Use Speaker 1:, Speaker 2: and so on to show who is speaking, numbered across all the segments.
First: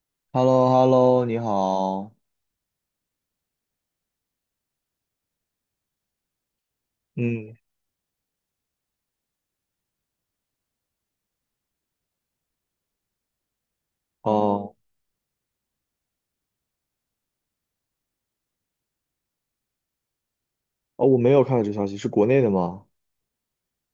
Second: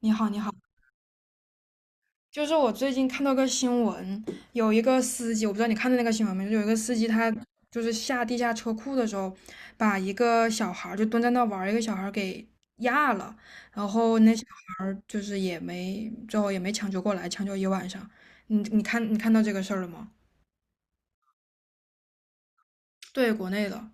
Speaker 1: 你好，你
Speaker 2: h e l l
Speaker 1: 好，
Speaker 2: o h e l l o 你好。
Speaker 1: 就是我最近看到个新闻，有一个司机，我不知道你看到那个新闻没，就有一个司机他
Speaker 2: 嗯，
Speaker 1: 就是下地下车库的时候，把一个小孩儿就蹲在那玩儿，一个小孩儿给压了，然后那小
Speaker 2: 哦，
Speaker 1: 孩儿就是也没最后也没抢救过来，抢救一晚上。你看到这个事儿了吗？
Speaker 2: 哦，我没有看到这个消息，是国内的吗？
Speaker 1: 对，国内的。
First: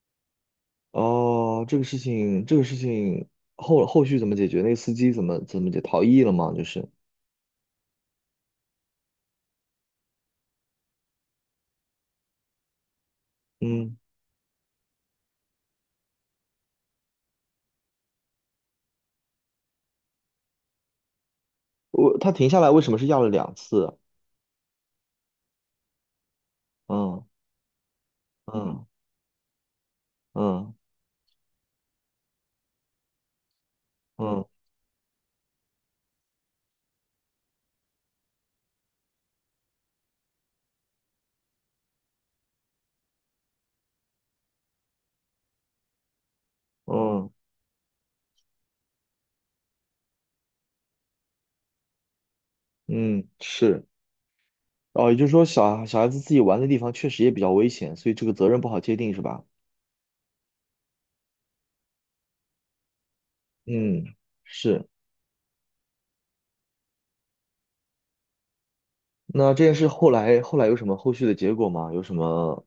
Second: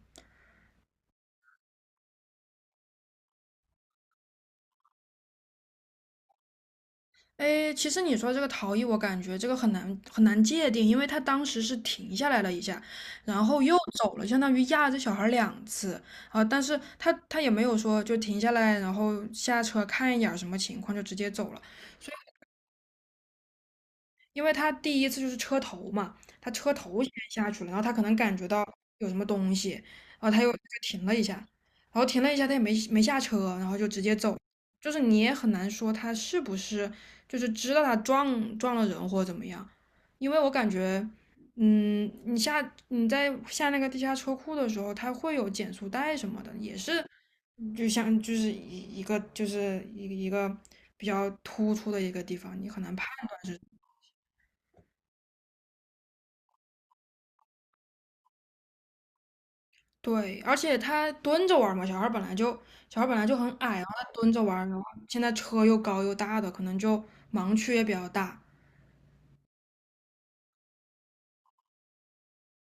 Speaker 2: 哦，这个事情，这个事情后续怎么解决？那个司机怎么逃逸了吗？就是，
Speaker 1: 哎，其实你说这个逃逸，我感觉这个很难界定，因为他当时是停下来了一下，然后又
Speaker 2: 嗯，
Speaker 1: 走了，相当于压着小孩儿两次啊。但是他也没有说就停下来，然后下车看一眼儿什么情况就直接走了。
Speaker 2: 我他停下来为什么是要了两次？
Speaker 1: 因为他第一次就是车头嘛，他车头先
Speaker 2: 嗯
Speaker 1: 下去了，然后他可能感觉到
Speaker 2: 嗯
Speaker 1: 有什么东西，然后他又就
Speaker 2: 嗯
Speaker 1: 停了一下，然后停了一下，他也没下车，然后就直接走，
Speaker 2: 嗯
Speaker 1: 就是你也很难说他是不是就是知道他撞了人或者怎么样，因为我感觉，你下你在下那个地下车库的时候，它会有减速带什么的，也是
Speaker 2: 嗯
Speaker 1: 就像就是一个就是一个比较突出的一个地方，你很难判。
Speaker 2: 嗯，是。哦，也就是说小，小孩子自己玩的地方确实也比较危险，所以这个责任不好界定，是吧？
Speaker 1: 对，而且他蹲着玩儿嘛，小孩儿本来就很矮啊，然后他
Speaker 2: 嗯，
Speaker 1: 蹲着玩儿，然后
Speaker 2: 是。
Speaker 1: 现在车又高又大的，可能就盲区也比较大。
Speaker 2: 那这件事后来有什么后续的结果吗？有什么？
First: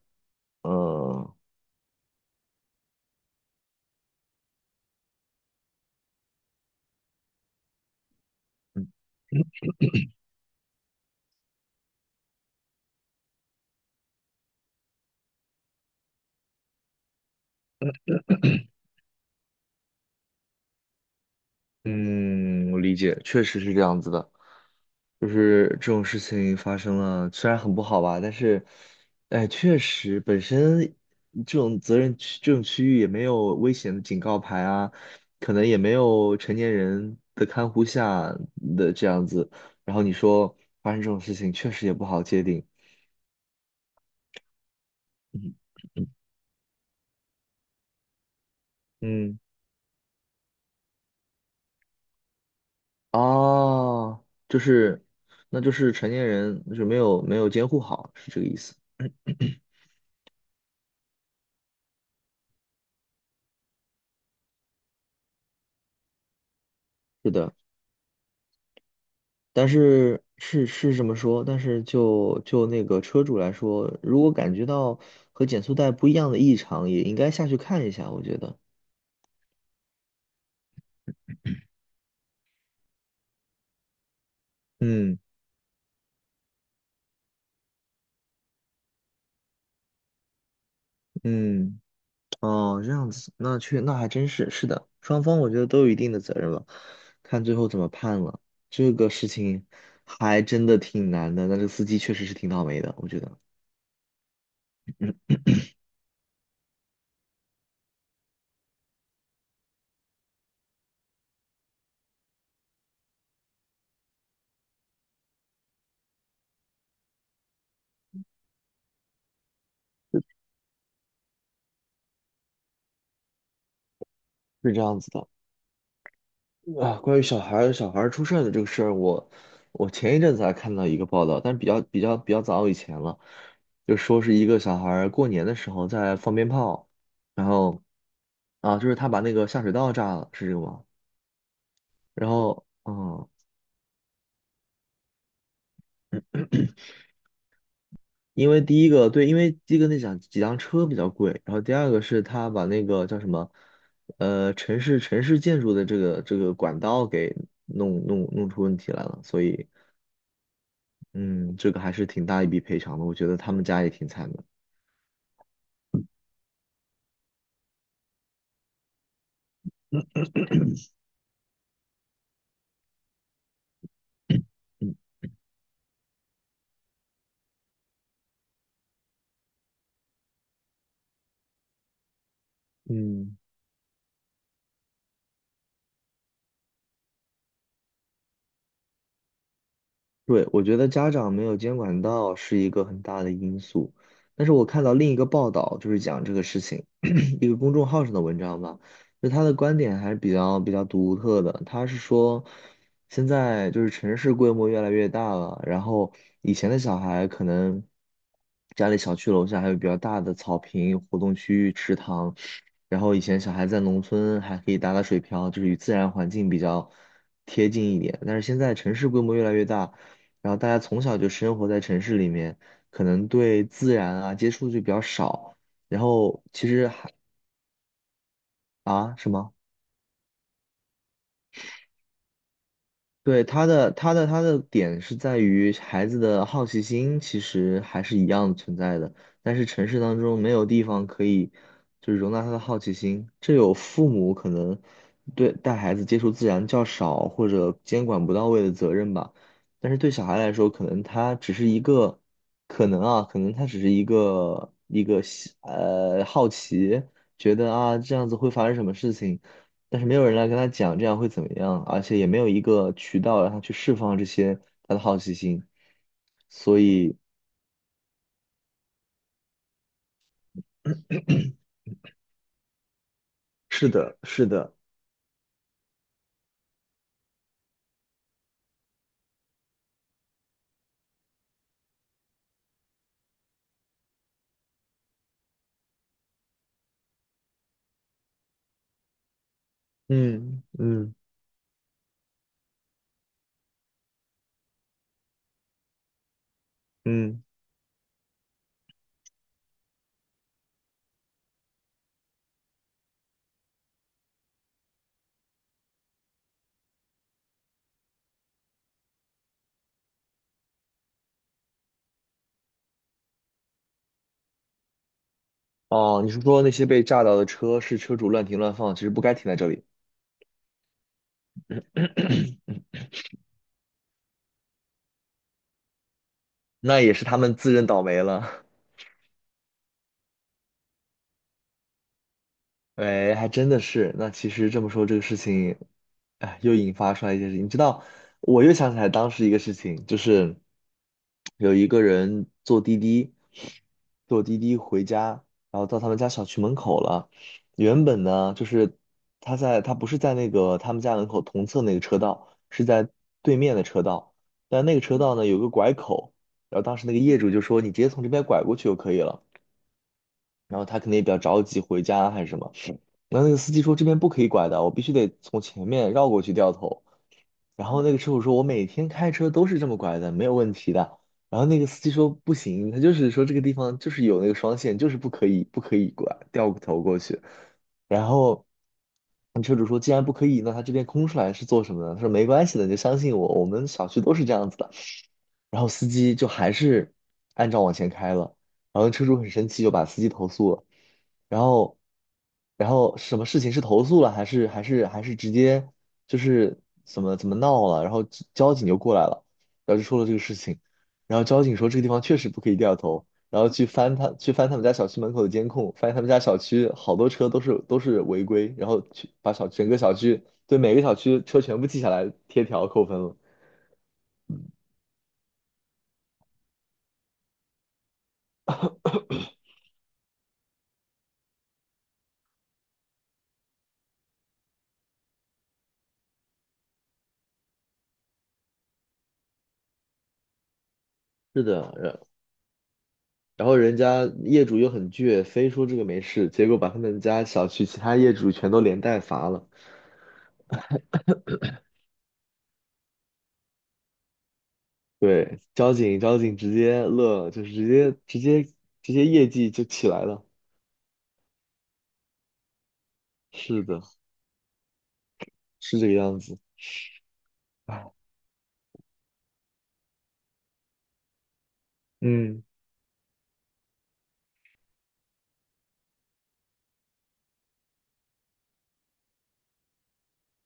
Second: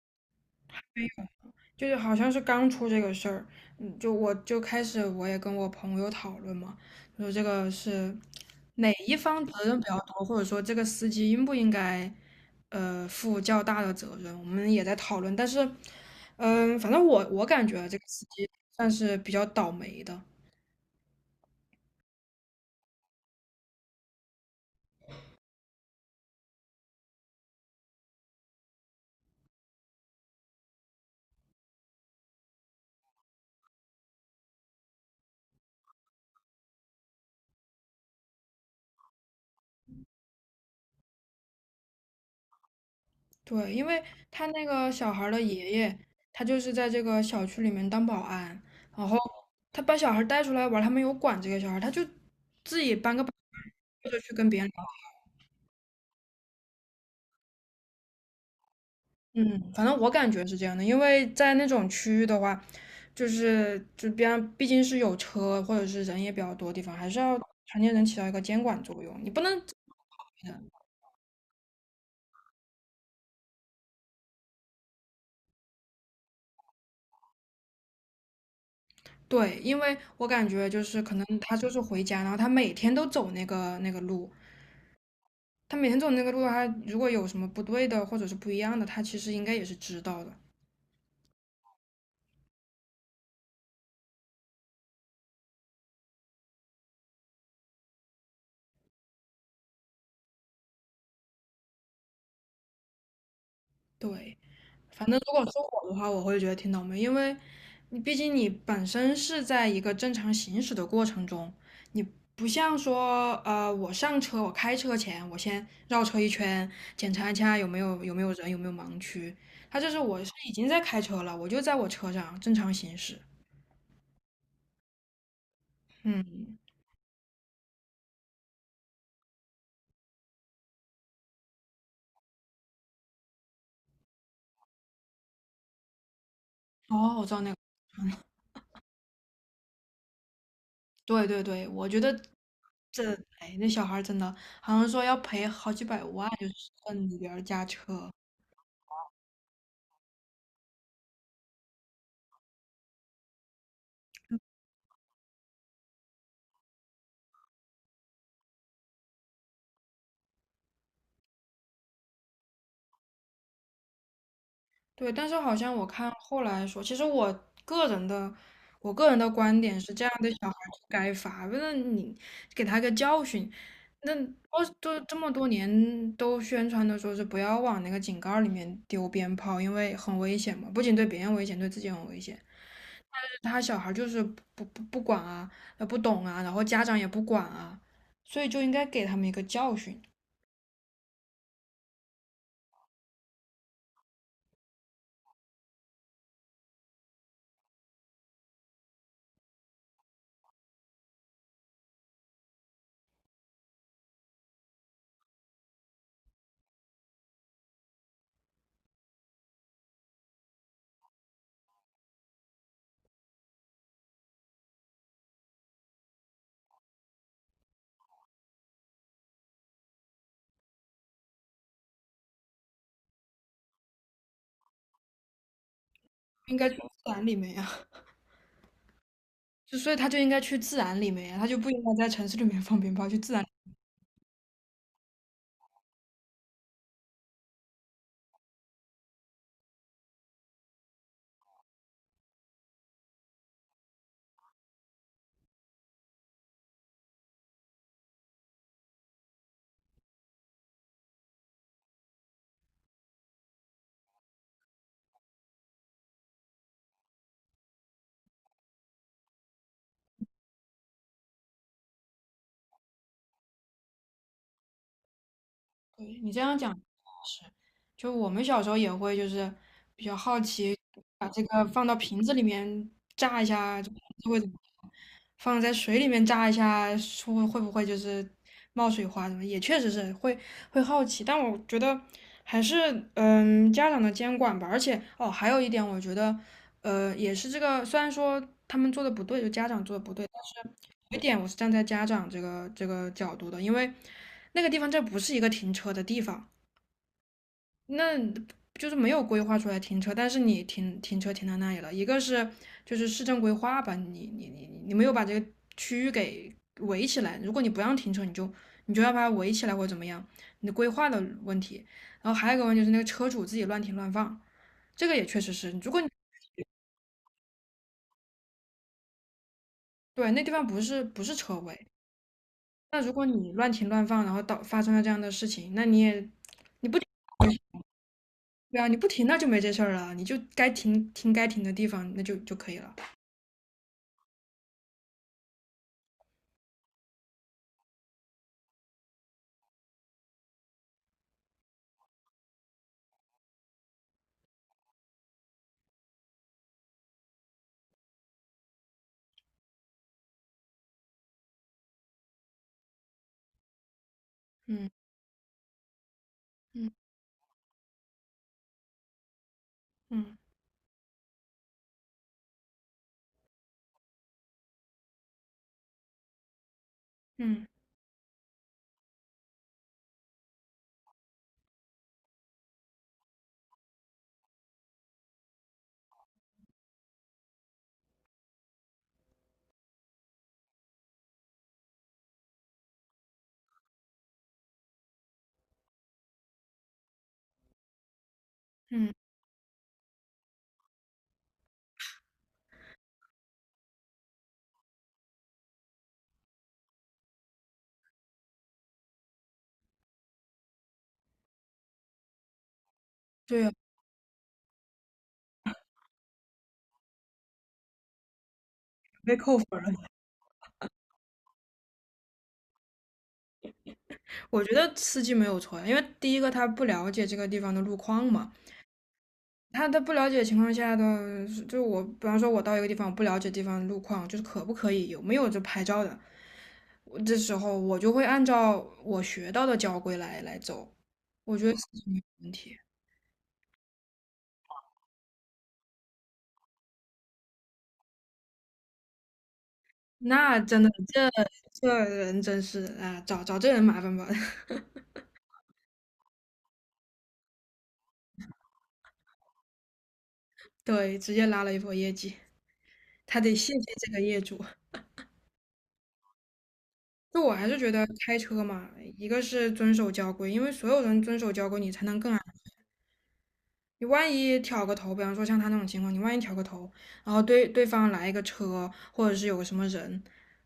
Speaker 2: 呃
Speaker 1: 就是好像是刚出这个事儿，嗯，就我就开始我也跟我朋友讨论嘛，说这个是哪
Speaker 2: 嗯。
Speaker 1: 一方责任比较多，或者说这个司机应不应该负较大的责任，我们也在讨论。但是，反正我感觉这个司机算是比较倒霉的。
Speaker 2: 嗯，我理解，确实是这样子的，就是这种事情发生了，虽然很不好吧，但是，哎，确实本身这种责任区这种区域也没有危险的警告牌啊，可能也没有成年人的看护下的这样子，然后你说发生这种事情，确实也不好界定。
Speaker 1: 对，因为他那个小孩儿的
Speaker 2: 嗯。
Speaker 1: 爷爷，
Speaker 2: 嗯。
Speaker 1: 他就是在这个小区里面当保安，然后
Speaker 2: 嗯
Speaker 1: 他把小孩儿带出来玩儿他没有管这个小孩儿他就自己搬个板凳就
Speaker 2: 哦，
Speaker 1: 去跟
Speaker 2: 就
Speaker 1: 别人聊。
Speaker 2: 是，那就是成年人就是没有监护好，是这个意思。
Speaker 1: 嗯，反正我感觉是这样的，因为在那种区域的话，就是就边上毕竟是有车或者是人也比较多的地方，还是
Speaker 2: 是
Speaker 1: 要
Speaker 2: 的，
Speaker 1: 成年人起到一个监管作用，你不能。
Speaker 2: 但是这么说，但是就那个车主来说，如果感觉到和减速带不一样的异常，也应该下去看一下，我觉得。
Speaker 1: 对，因为我感觉就是可能他就是回家，然后他每天都走那个路，
Speaker 2: 嗯。
Speaker 1: 他每天走那个路的话，他如果有什么不对的或者是不一样的，他其实应该也是知道的。
Speaker 2: 嗯，哦，这样子，那还真是是的，双方我觉得都有一定的责任吧，看最后怎么判了。这个事情还真的挺难的，那这个司机确实是挺倒霉的，我觉得
Speaker 1: 对，反正如果是我的话，我会觉得挺倒霉，因为你毕竟你本身是在一个正常行驶的过程中，不像说我上车我开车前我先绕车一圈，检查一下有没有人有没有盲区，他这是我是已经在开车了，我就在我车上正常行驶。
Speaker 2: 是这样子的。
Speaker 1: 嗯，
Speaker 2: 啊，关于小孩儿出事儿的这个事儿，我前一阵子还看到一个报道，但是比较早以前了，就说是一个小孩儿过年的时候在放鞭炮，
Speaker 1: 哦，我知道
Speaker 2: 然
Speaker 1: 那个。
Speaker 2: 后啊，就是他把那个下水道炸了，是这个吗？
Speaker 1: 对对对，我觉得
Speaker 2: 然后
Speaker 1: 这，
Speaker 2: 嗯，
Speaker 1: 哎，那小孩儿真的好像说要赔好几百万，就是算里边儿加车。
Speaker 2: 因为第一个对，因为第一个那辆几辆车比较贵，然后第二个是他把那个叫什么城市建筑的这个管道给弄出问题来了，所以。嗯，这个还是挺大一笔赔偿的，我觉得他们家也挺惨的。
Speaker 1: 对，但是好像我看后来说，其实我个人的，我个人的观点是，这样的小孩儿就该罚，为了你给他个教训。那我
Speaker 2: 嗯。
Speaker 1: 都这么多年都宣传的说是不要往那个井盖儿里面丢鞭炮，因为很危险嘛，不仅对别人危险，对自己很危险。
Speaker 2: 嗯。
Speaker 1: 他小孩就是不管啊，不懂啊，然后家长也不管啊，所以就应该给他们一个教训，
Speaker 2: 对，我觉得家长没有监管到是一个很大的因素，但是我看到另一个报道，就是讲这个事情，一个公众号上的文章吧，就他的观点还是比较独特的。他是说，现在就是城市规模越来越大了，然后以前的小孩可能家里小区楼下还有比较大的草坪、活动区域、池塘，然后以前小孩在农村还可以打打水漂，就是与自然环境比较贴近一点，但是现在城市规模越来越大。然后大家从小就生活在城市里面，可能对自然啊接触就比较少。然后
Speaker 1: 应
Speaker 2: 其
Speaker 1: 该去
Speaker 2: 实
Speaker 1: 自
Speaker 2: 还
Speaker 1: 然里面呀、
Speaker 2: 啊什么？
Speaker 1: 就所以他就应该去自然里面呀、他就不应该在城市里面放鞭炮，去自然。
Speaker 2: 对，他的点是在于孩子的好奇心其实还是一样的存在的，但是城市当中没有地方可以就是容纳他的好奇心，这有父母可能对带孩子接触自然较少或者监管不到位的责任吧，但是对小孩来说，可能他只是一个可能啊，可能他只是一个好奇，觉得啊这样子会发生什么事情。但是没有人来跟他讲这样会怎么样，而且也没有一个渠道让他去释放这些他的好奇心，
Speaker 1: 对，你这样讲
Speaker 2: 所以
Speaker 1: 是，就我们小时候也会就是比较好奇，把这个放到瓶子里面炸一下，
Speaker 2: 是
Speaker 1: 就瓶
Speaker 2: 的，
Speaker 1: 子会
Speaker 2: 是
Speaker 1: 怎么
Speaker 2: 的，
Speaker 1: 样放在水里面炸一下，会不会就是冒水花什么？也确实是会好奇，但我觉得还是家长的监管吧。而且哦，还有一点，我觉得也是这个，虽然说他们做的不对，就家长做的不对。
Speaker 2: 嗯。嗯。
Speaker 1: 有一点我是站在家长这个角度的，因为那个地方这不是一个停车的地方，
Speaker 2: 嗯，
Speaker 1: 那就是没有规划出来停车，但是你停车停到那里了，一个是就是市政规划吧，你没有把这个区域给围起来，如果你不让停车，你就要把它围起来或者怎么样，你的规划的问题，然后还有一个问题就是那个车主自己乱停乱放，这个也确实是，如果你
Speaker 2: 哦，你是说那些被炸到的车是车主乱停乱放，其实不该停在这里，
Speaker 1: 对那地方不是车位。那如果你乱停乱放，然后到发生了这样的事情，那你也
Speaker 2: 那也是他们自认倒霉了。
Speaker 1: 对啊，你不停那就没这事儿了，你就该停该停的地方，那就就可以了。
Speaker 2: 喂，还真的是。那其实这么说，这个事情，哎，又引发出来一件事情。你知道，我又想起来当时一个事情，就是有一个人坐滴滴，坐滴滴回家，然后到他们家小区门口了。原本呢，就是他在他不是在那个他们家门口同侧那个车道，是在对面的车道。但
Speaker 1: 嗯
Speaker 2: 那个车道呢，有个拐口，然后
Speaker 1: 嗯
Speaker 2: 当时那个业主就说：“你直接从这边拐过去就可以了。”
Speaker 1: 嗯
Speaker 2: 然后他可能也比较着急回家还是什么。然后那个司机说这边不可以拐的，我必须得从前面绕过去掉头。
Speaker 1: 嗯
Speaker 2: 然后那个车主说，我每天开车都是这么拐的，没有问题的。然后那个司机说不行，他就是说这个地方就是有那个双线，就是不可以拐掉头过去。然后那车主说，既然不可以，那他这边空出来是做什么呢？他说没关系的，你就相信我，我们小区都是这样子的。然后司机就还是按照往前开了，然后
Speaker 1: 嗯，
Speaker 2: 车主很生气，就把司机投诉了，然后，然后什么事情是投诉了，还是直接就是怎么闹了，然后交警就过来了，然后就说了这个事情，然后交警说这个地方确实不可以掉头，然
Speaker 1: 对
Speaker 2: 后
Speaker 1: 啊，
Speaker 2: 去翻他去翻他们家小区门口的监控，发现他们家小区好多车都是违规，然后去
Speaker 1: 被
Speaker 2: 把
Speaker 1: 扣
Speaker 2: 小
Speaker 1: 分
Speaker 2: 整
Speaker 1: 了。
Speaker 2: 个小区对每个小区车全部记下来贴条扣分了。
Speaker 1: 我觉得司机没有错呀因为第一个他不了解这个地方的路况嘛，他不了解情况下的，就我比方说我到一个地方，我不了解地方路况，就是可不可以有没有这拍照的，我这时候我就会按照我学到的交规来走，我
Speaker 2: 是
Speaker 1: 觉得司机没
Speaker 2: 的，
Speaker 1: 有问题。
Speaker 2: 然后人家业主又很倔，非说这个没事，结果把他们家小区其他业主全都连带罚了。
Speaker 1: 那真的，这这人真是啊，找这人麻烦吧。
Speaker 2: 对，交警直接乐了，就是直接业绩就起来了。
Speaker 1: 对，直接拉了一波业绩，他得谢谢
Speaker 2: 是的，
Speaker 1: 这个业主。
Speaker 2: 是这个样子。
Speaker 1: 就我还是觉得
Speaker 2: 唉，
Speaker 1: 开车嘛，一个是遵守交规，因为所有人遵守交规，你才能更安。
Speaker 2: 嗯，
Speaker 1: 你万一挑个头，比方说像他那种情况，你万一挑个头，然后对对方来一个车，或者是有个什么人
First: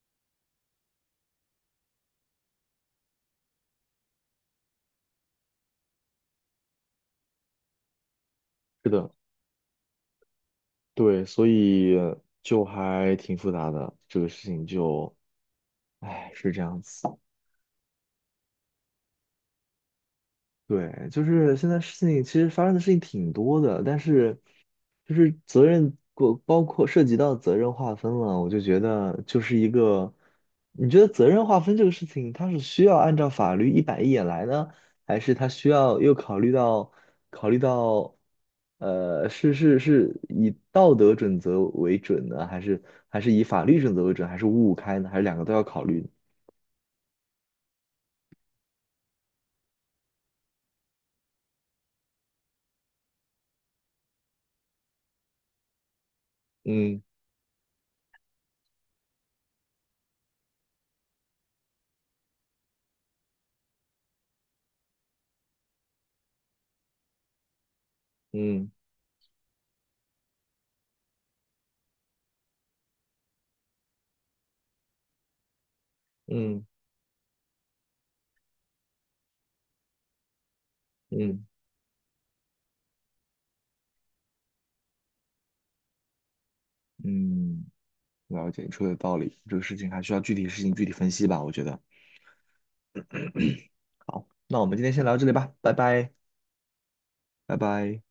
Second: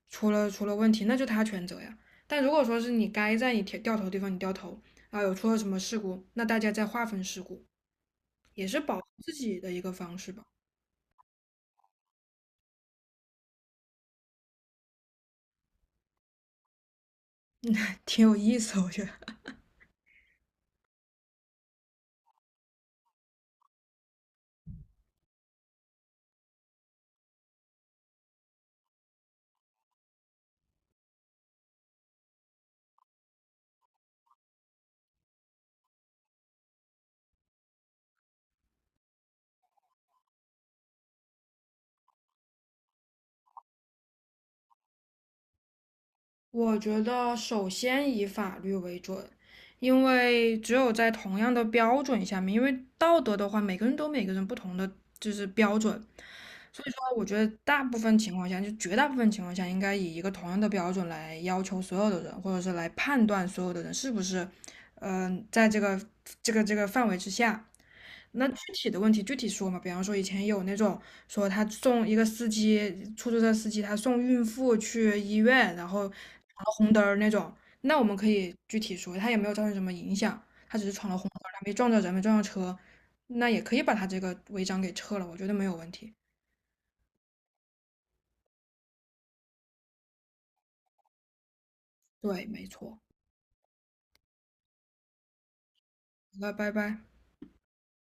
Speaker 1: 出了问题，那就他全责呀。但如果说是你该在你调掉头的地方你掉头，然后有出了什么事故，那大家再划分事故，也是
Speaker 2: 是
Speaker 1: 保护
Speaker 2: 的，
Speaker 1: 自己的一个方式吧，
Speaker 2: 对，所以就还挺复杂的，这个事情就，唉，是这样子。
Speaker 1: 挺有意思，我觉得。
Speaker 2: 对，就是现在事情其实发生的事情挺多的，但是就是责任过包括涉及到责任划分了，我就觉得就是一个，你觉得责任划分这个事情，它是需要按照法律一板一眼来呢，还是它需要又考虑到考虑到,是以道德准则为准呢，还是还是以法律准则为准，还是五五开呢，还是两个都要考虑呢？
Speaker 1: 我觉得首先以法律为准，因为只有在同样的标准下面，因为道德的话，每个人都有每个人不同的就是标准，所以说
Speaker 2: 嗯。
Speaker 1: 我觉得大部分情况下，就绝大部分情况下，应该以一个同样的标准来要求所有的人，或者是来判断所有的人是不是，在这个这个范围之下。那
Speaker 2: 嗯。
Speaker 1: 具体的问题具体说嘛，比方说以前有那种说他送一个司机，出租车司机他送孕妇去医院，然后闯
Speaker 2: 嗯。
Speaker 1: 了红灯儿那种，那我们可以具体说，他也没有造成什么影响，他只是闯了红灯
Speaker 2: 嗯。
Speaker 1: 儿他没撞着人，没撞着车，那也可以把他这个违章给撤了，我觉得没有问题。
Speaker 2: 嗯。了解，你说的有道理，这个事情还需要具体事情具体分析吧，我觉得。
Speaker 1: 对，没错。
Speaker 2: 那我们今天先聊到这里吧，拜拜，
Speaker 1: 好了，拜拜。
Speaker 2: 拜拜。